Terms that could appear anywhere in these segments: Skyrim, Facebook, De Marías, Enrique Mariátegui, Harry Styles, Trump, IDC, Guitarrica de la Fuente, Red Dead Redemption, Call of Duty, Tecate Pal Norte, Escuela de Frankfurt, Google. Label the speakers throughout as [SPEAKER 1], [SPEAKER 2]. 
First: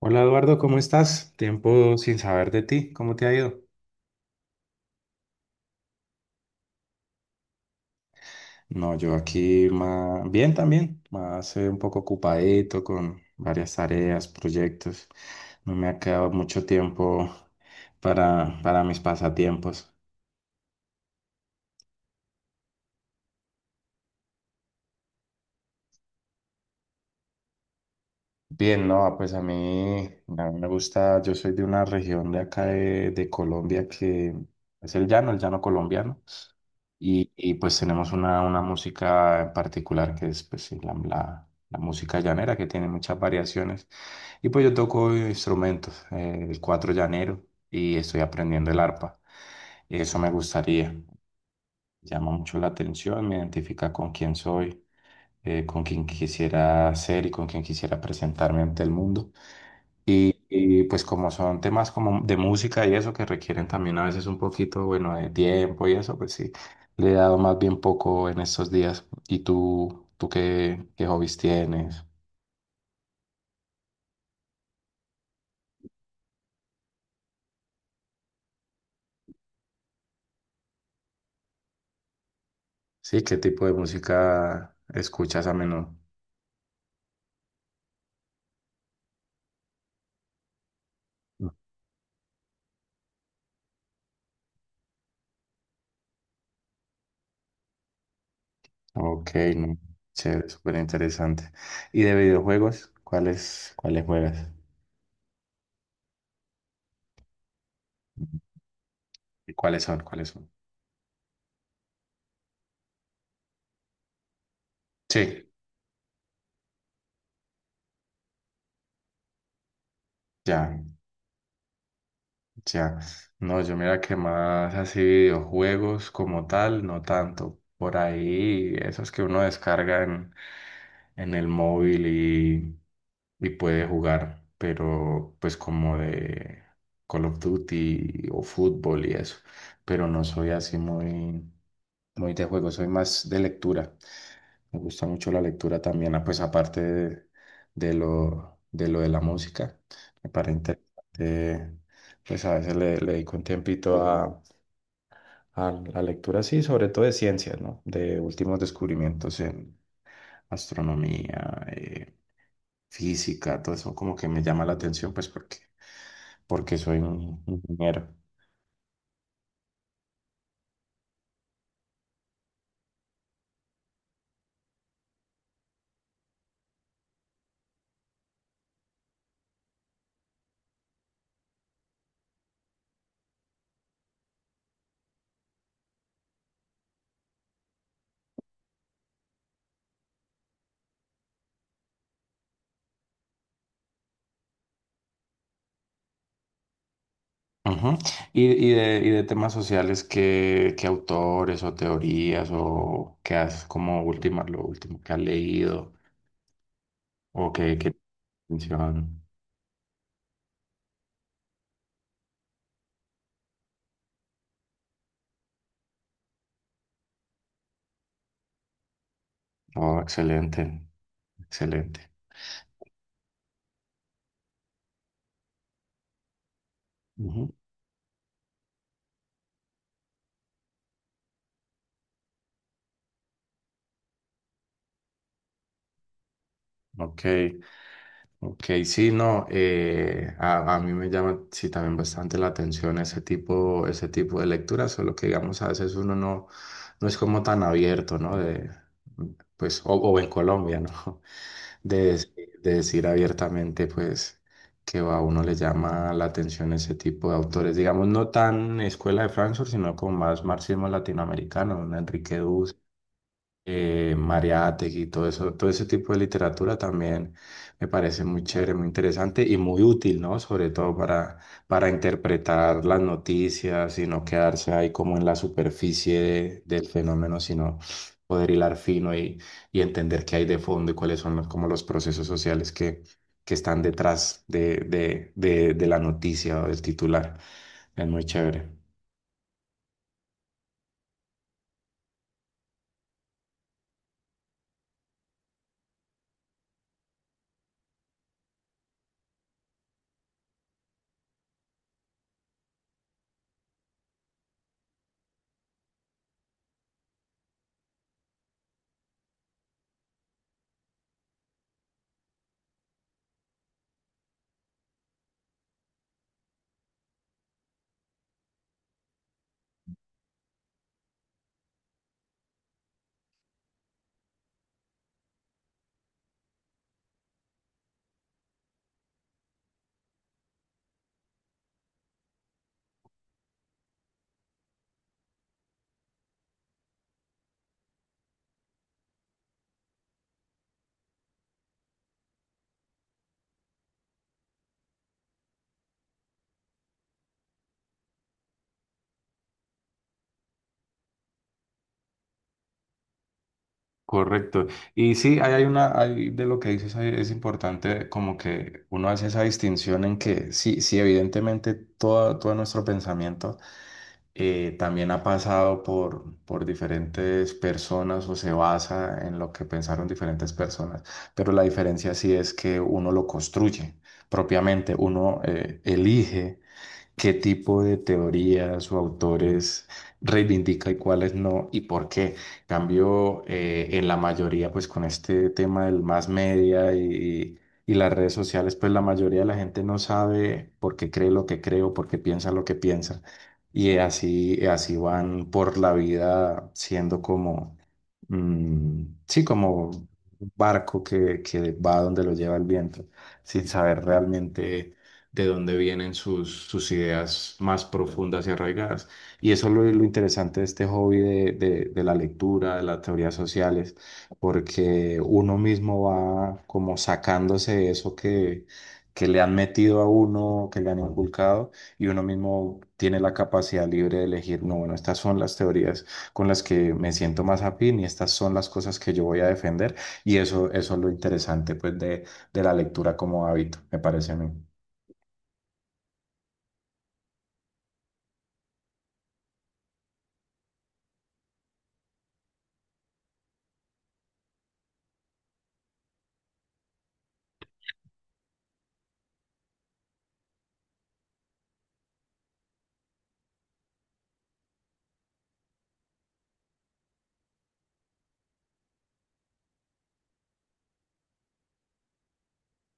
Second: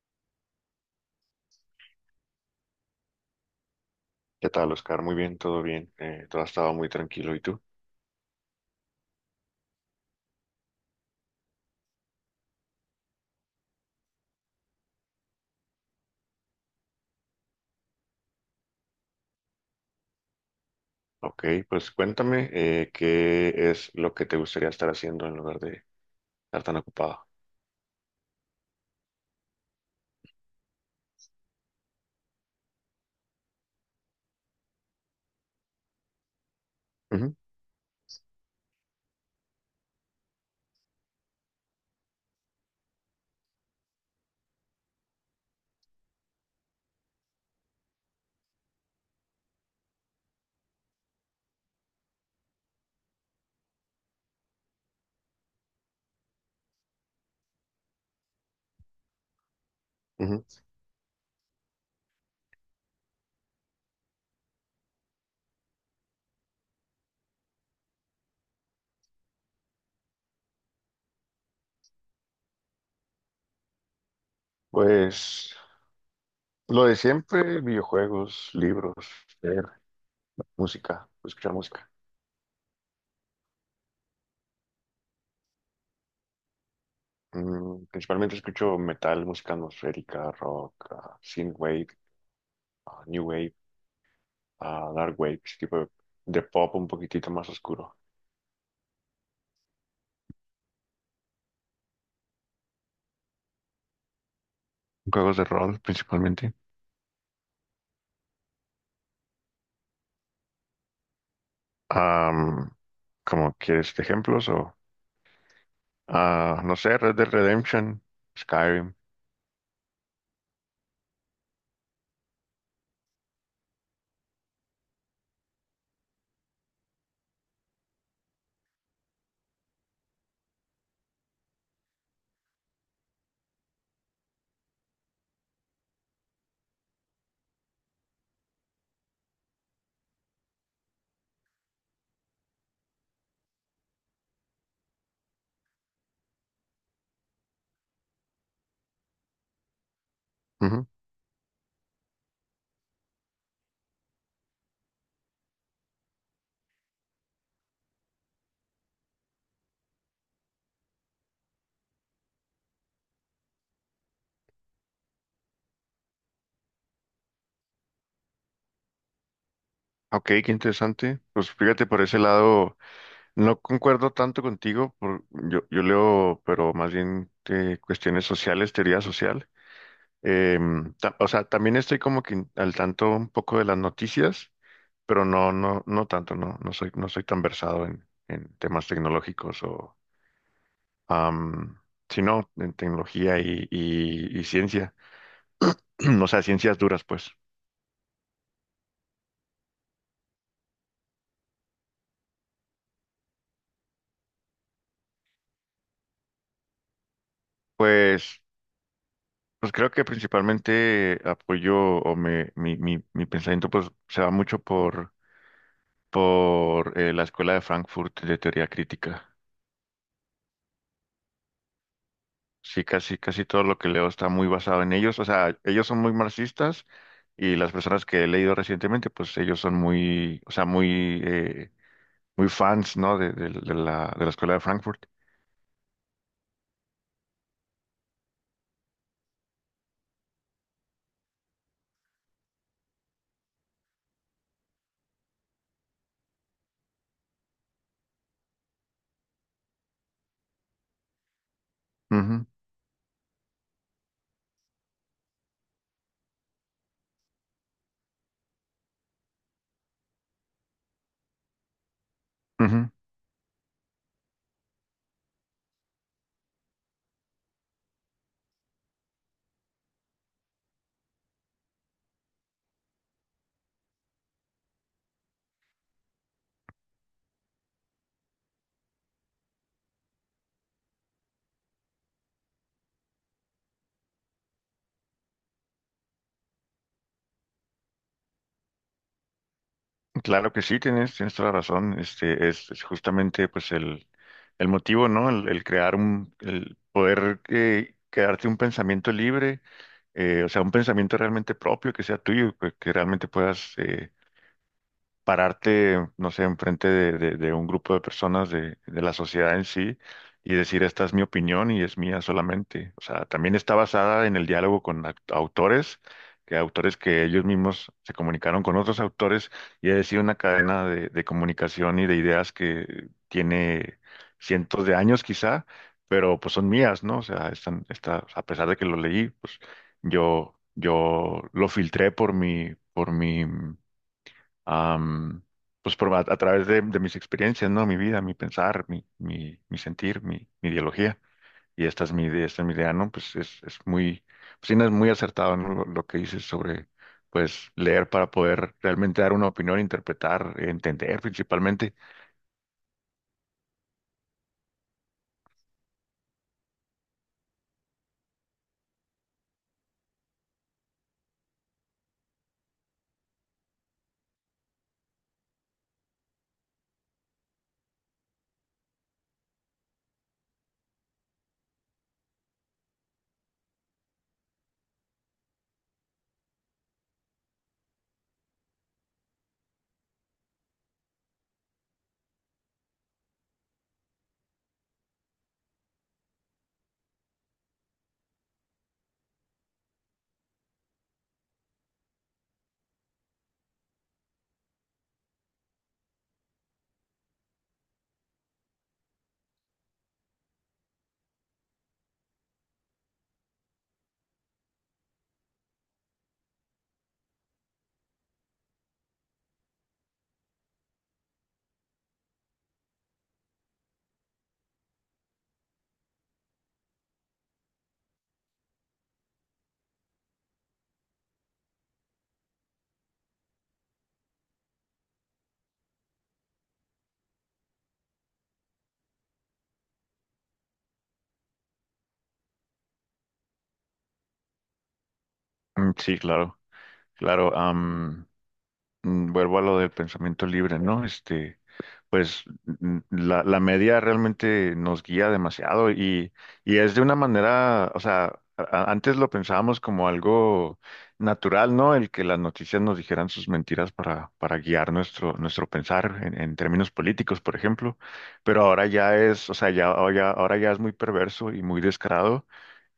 [SPEAKER 1] Hola Eduardo, ¿cómo estás? Tiempo sin saber de ti, ¿cómo te ha ido?
[SPEAKER 2] ¿Qué tal, Oscar? Muy bien, todo bien. Todo ha estado muy tranquilo. ¿Y tú?
[SPEAKER 1] No, yo aquí más bien también, más un poco ocupadito con varias tareas, proyectos. No me ha quedado mucho tiempo para mis pasatiempos.
[SPEAKER 2] Ok, pues cuéntame qué es lo que te gustaría estar haciendo en lugar de estar tan ocupado.
[SPEAKER 1] Bien, no, pues a mí me gusta, yo soy de una región de acá de Colombia que es el llano colombiano.
[SPEAKER 2] Ujú,
[SPEAKER 1] Pues tenemos una música en particular que es pues, sí, la música llanera que tiene muchas variaciones. Y pues yo toco instrumentos, el cuatro llanero y estoy aprendiendo el arpa. Y eso me gustaría, llama mucho la atención, me identifica con quién soy, con quién quisiera ser y con quién quisiera presentarme ante el mundo.
[SPEAKER 2] ujú.
[SPEAKER 1] Y pues como son temas como de música y eso que requieren también a veces un poquito, bueno, de tiempo y eso, pues sí, le he dado más bien poco en estos días. ¿Y tú qué, qué hobbies tienes?
[SPEAKER 2] Pues lo de siempre: videojuegos, libros, leer, música, escuchar música.
[SPEAKER 1] Sí, ¿qué tipo de música escuchas a menudo?
[SPEAKER 2] Mm, principalmente escucho metal, música atmosférica, rock, synthwave, new wave, dark wave, ese tipo de pop un poquitito más oscuro.
[SPEAKER 1] Ok, no, chévere, súper interesante. ¿Y de videojuegos? ¿Cuáles, cuáles juegas?
[SPEAKER 2] Juegos de rol, principalmente.
[SPEAKER 1] ¿Y cuáles son? ¿Cuáles son?
[SPEAKER 2] Am, ¿Cómo quieres ejemplos?
[SPEAKER 1] Sí,
[SPEAKER 2] No sé, Red Dead Redemption, Skyrim.
[SPEAKER 1] ya. Ya, no, yo mira que más así videojuegos como tal, no tanto. Por ahí, esos que uno descarga en el móvil y puede jugar, pero pues como de Call of Duty o fútbol y eso. Pero no soy así muy, muy de juego, soy más de lectura. Me gusta mucho la lectura también, ah, pues aparte de lo, de lo de la música, me parece
[SPEAKER 2] Ujú.
[SPEAKER 1] interesante, pues a veces le, le dedico un tiempito a la lectura, sí, sobre todo de ciencias, ¿no? De últimos descubrimientos en astronomía, física, todo eso como que me llama la atención, pues porque, porque soy un ingeniero.
[SPEAKER 2] Ok, qué interesante. Pues fíjate, por ese lado no concuerdo tanto contigo. Yo leo, pero más bien cuestiones sociales, teoría social. O sea, también estoy como que al tanto un poco de las noticias, pero no, no, no tanto. No, no soy, no soy tan versado en temas tecnológicos am, sino en tecnología y ciencia. O sea, ciencias duras, pues.
[SPEAKER 1] Ujú. Y de temas sociales, ¿qué, qué autores o teorías o qué has como última, lo último que has leído o qué, qué
[SPEAKER 2] Pues,
[SPEAKER 1] atención?
[SPEAKER 2] pues creo que principalmente apoyo o mi pensamiento pues se va mucho por la Escuela de Frankfurt de teoría crítica.
[SPEAKER 1] Oh, excelente, excelente.
[SPEAKER 2] Sí, casi, casi todo lo que leo está muy basado en ellos. O sea, ellos son muy marxistas,
[SPEAKER 1] Ujú.
[SPEAKER 2] y las personas que he leído recientemente, pues ellos son muy, o sea, muy, muy fans, ¿no? De la Escuela de Frankfurt.
[SPEAKER 1] Ok, ok, sí, no, a mí me llama sí también bastante la atención ese tipo de lecturas, solo que digamos a veces uno no, no es como tan abierto, ¿no? De, pues, o en Colombia, ¿no? de,
[SPEAKER 2] Ujú,
[SPEAKER 1] dec- de decir abiertamente, pues, que a uno le llama la atención ese tipo de autores, digamos, no tan escuela de Frankfurt, sino como más marxismo latinoamericano, un Enrique
[SPEAKER 2] ujú.
[SPEAKER 1] Mariátegui y todo eso, todo ese tipo de literatura también me parece muy chévere, muy interesante y muy útil, ¿no? Sobre todo para interpretar las noticias y no quedarse ahí como en la superficie de- del fenómeno, sino poder hilar fino y entender qué hay de fondo y cuáles son los, como los procesos sociales que están detrás de la noticia o del titular. Es muy chévere.
[SPEAKER 2] Claro que sí, tienes, tienes toda la razón. Es justamente pues el motivo, ¿no? El crear un, el poder quedarte un pensamiento libre. O sea, un pensamiento realmente propio que sea tuyo, que realmente puedas pararte, no sé, enfrente de un grupo de personas de la sociedad en sí y decir: esta es mi opinión y es mía solamente. O sea, también está basada en el diálogo con autores que ellos mismos se comunicaron con otros autores, y ha sido una cadena de comunicación y de ideas que tiene cientos de años quizá, pero pues son mías, ¿no? O sea, están, está, a pesar de que lo leí, pues yo lo filtré am, pues por, a través de mis experiencias, ¿no? Mi vida, mi pensar, mi sentir, mi ideología. Y esta es mi idea, esta es mi idea, ¿no? Pues es muy, pues sí, no, es muy acertado, ¿no? Lo que dices sobre, pues, leer para poder realmente dar una opinión, interpretar, entender principalmente.
[SPEAKER 1] Correcto. Y sí, ahí hay una, hay de lo que dices, ahí es importante como que uno hace esa distinción en que sí, sí, evidentemente todo, todo nuestro pensamiento también ha pasado por diferentes personas o se basa en lo que pensaron diferentes personas, pero la diferencia sí es que uno lo construye propiamente, uno elige. ¿Qué tipo de teorías o autores reivindica y cuáles no y por qué? En cambio, en la mayoría, pues con este tema del más media y las redes sociales, pues la mayoría de la gente no sabe por qué cree lo que cree o por qué piensa lo que piensa. Y así, así van por la vida siendo como sí, como un barco que va donde lo lleva el viento, sin saber realmente de dónde vienen sus, sus ideas más profundas y arraigadas. Y eso es lo interesante de este hobby de la lectura, de las teorías sociales, porque uno mismo va como sacándose eso que le han metido a uno, que le han inculcado, y uno mismo tiene la capacidad libre de elegir, no, bueno, estas son las teorías con las que me siento más afín y estas son las cosas que yo voy a defender y eso es lo interesante pues de la lectura como hábito, me parece a mí.
[SPEAKER 2] Mm, sí, claro, claro. Vuelvo a lo del pensamiento libre, ¿no? Pues la, la media realmente nos guía demasiado, y es de una manera, o sea, antes lo pensábamos como algo natural, ¿no? El que las noticias nos dijeran sus mentiras para guiar nuestro, nuestro pensar en términos políticos, por ejemplo. Pero ahora ya es, o sea, ya, ahora ya es muy perverso y muy descarado.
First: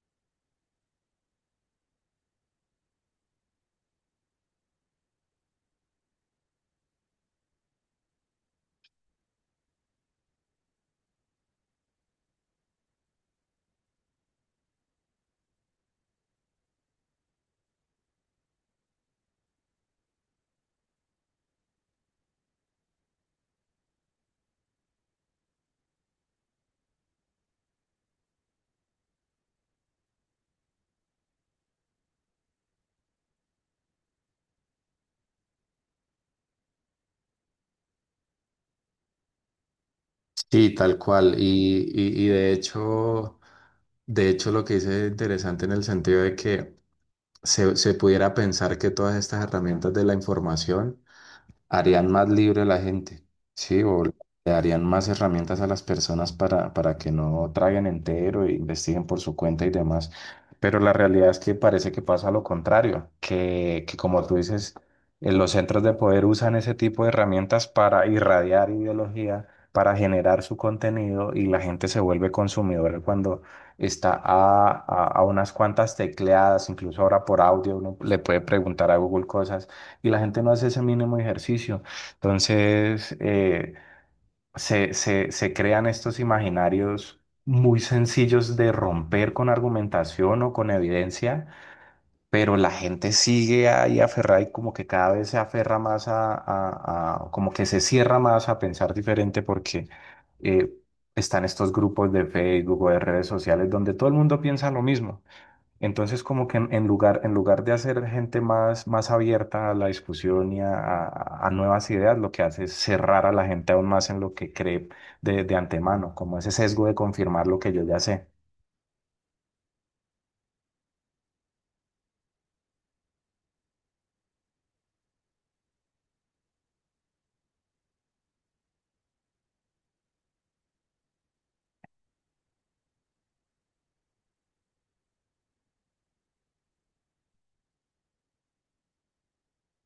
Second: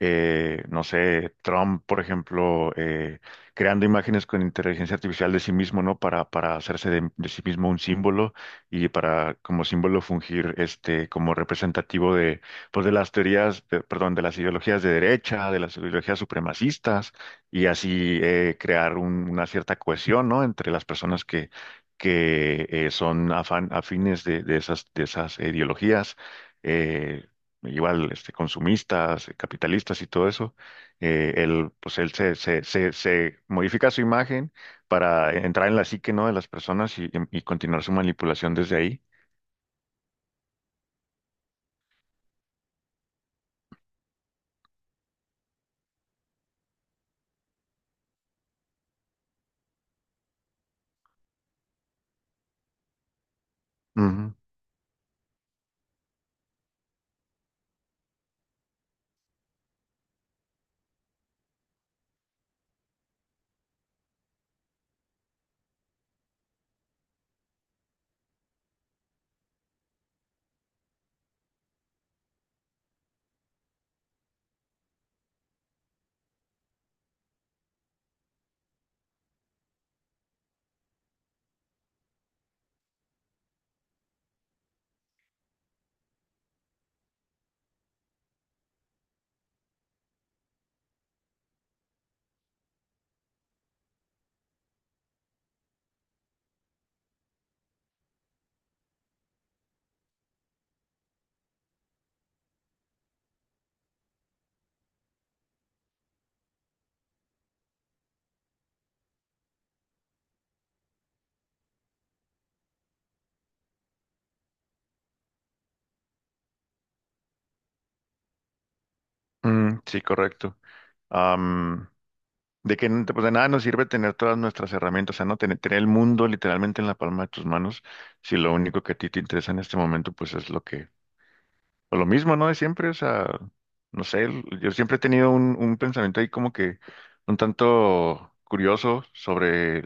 [SPEAKER 2] No sé, Trump, por ejemplo, creando imágenes con inteligencia artificial de sí mismo, ¿no? Para hacerse de sí mismo un símbolo, y para como símbolo fungir este como representativo de, pues, de las teorías, de- perdón, de las ideologías de derecha, de las ideologías supremacistas, y así crear un- una cierta cohesión, ¿no? Entre las personas que son afines de esas ideologías, eh, igual este consumistas, capitalistas y todo eso. Él, pues él se modifica su imagen para entrar en la psique, ¿no? De las personas, y continuar su manipulación desde ahí.
[SPEAKER 1] Sí, tal cual. Y de hecho, lo que dice es interesante en el sentido de que se pudiera pensar que todas estas herramientas de la información harían más libre a la gente, ¿sí? O le
[SPEAKER 2] Ujú.
[SPEAKER 1] darían más herramientas a las personas para que no traguen entero e investiguen por su cuenta y demás. Pero la realidad es que parece que pasa lo contrario, que como tú dices, los centros de poder usan ese tipo de herramientas para irradiar ideología, para generar su contenido y la gente se vuelve consumidora cuando está a unas cuantas tecleadas, incluso ahora por audio uno le puede preguntar a Google cosas y la gente no hace ese mínimo ejercicio. Entonces, se, se, se crean estos imaginarios muy sencillos de romper con argumentación o con evidencia, pero la gente sigue ahí aferrada y como que cada vez se aferra más a- como que se cierra más a pensar diferente porque eh, están estos grupos de Facebook o de redes sociales donde todo el mundo piensa lo mismo. Entonces, como que en lugar de hacer gente más, más abierta a la discusión y a nuevas ideas, lo que hace es cerrar a la gente aún más en lo que cree de antemano, como ese sesgo de confirmar lo que yo ya sé.
[SPEAKER 2] Mm, sí, correcto. Am, de que pues de nada nos sirve tener todas nuestras herramientas, o sea, no tener, tener el mundo literalmente en la palma de tus manos, si lo único que a ti te interesa en este momento pues es lo que, o lo mismo, ¿no? De siempre. O sea, no sé, yo siempre he tenido un pensamiento ahí como que un tanto curioso sobre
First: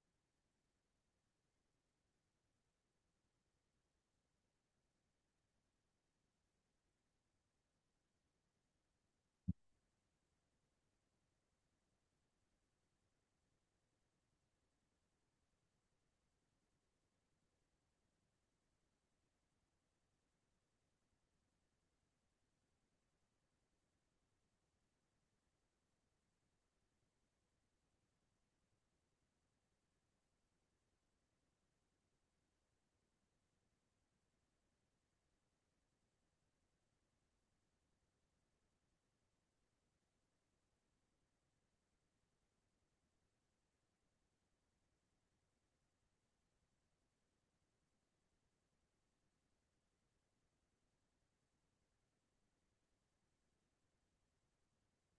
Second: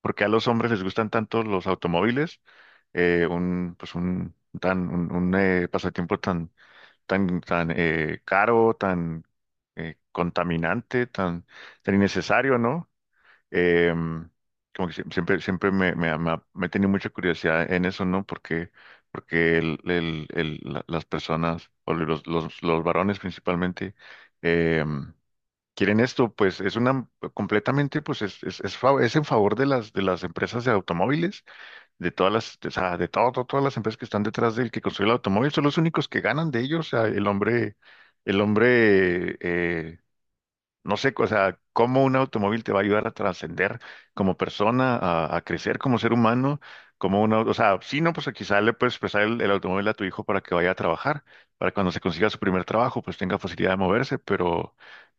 [SPEAKER 2] porque a los hombres les gustan tanto los automóviles. Un, pues un, tan, un, pasatiempo tan, tan, tan caro, tan contaminante, tan, tan innecesario, ¿no? Eh, Como que siempre, siempre me, me, me he tenido mucha curiosidad en eso, ¿no? Porque, porque las personas, o los varones principalmente, em, quieren esto, pues es una completamente, pues es, es en favor de las empresas de automóviles, de todas las, de, o sea, de todas las empresas que están detrás del que construye el automóvil, son los únicos que ganan de ellos. O sea, el hombre, no sé, o sea, cómo un automóvil te va a ayudar a trascender como persona, a crecer como ser humano, como una, o sea, sí, no, pues quizá le puedes prestar el automóvil a tu hijo para que vaya a trabajar, para cuando se consiga su primer trabajo, pues tenga facilidad de moverse.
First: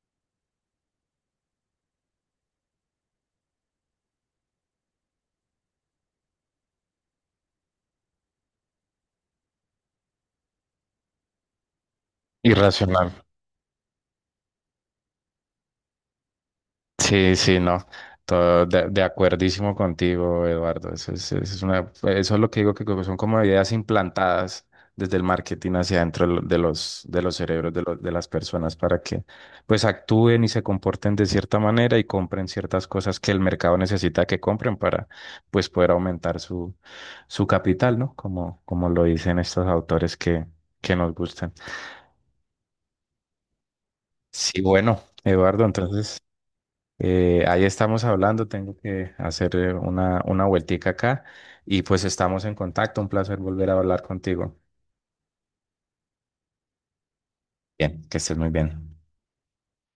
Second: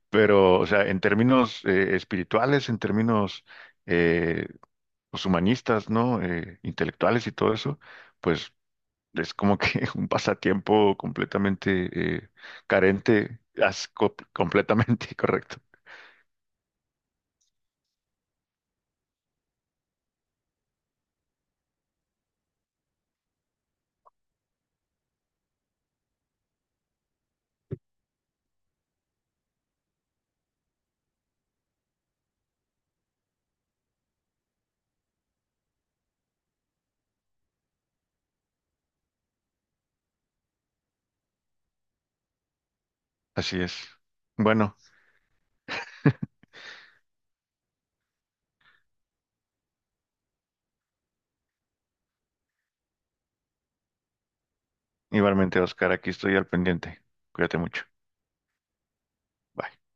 [SPEAKER 2] Pero, o sea, en términos espirituales, en términos eh, pues, humanistas, ¿no? Intelectuales y todo eso, pues es como que un pasatiempo completamente eh,
[SPEAKER 1] Irracional.
[SPEAKER 2] carente, completamente correcto.
[SPEAKER 1] Sí, sí, no. Todo de acuerdísimo contigo, Eduardo. Eso es una, eso es lo que digo que como son como ideas implantadas desde el marketing hacia adentro de lo- de los cerebros de, los- de las personas para que pues actúen y se comporten de cierta manera y compren ciertas cosas que el mercado necesita que compren para pues poder aumentar su, su capital, ¿no? Como, como lo dicen estos autores que nos gustan.
[SPEAKER 2] Así es.
[SPEAKER 1] Sí,
[SPEAKER 2] Bueno,
[SPEAKER 1] bueno, Eduardo, entonces. Ahí estamos hablando, tengo que hacer una vueltica acá y pues estamos en contacto. Un placer volver a hablar contigo.
[SPEAKER 2] igualmente, Oscar, aquí estoy al pendiente. Cuídate mucho.
[SPEAKER 1] Bien, que estés muy bien.
[SPEAKER 2] Bye.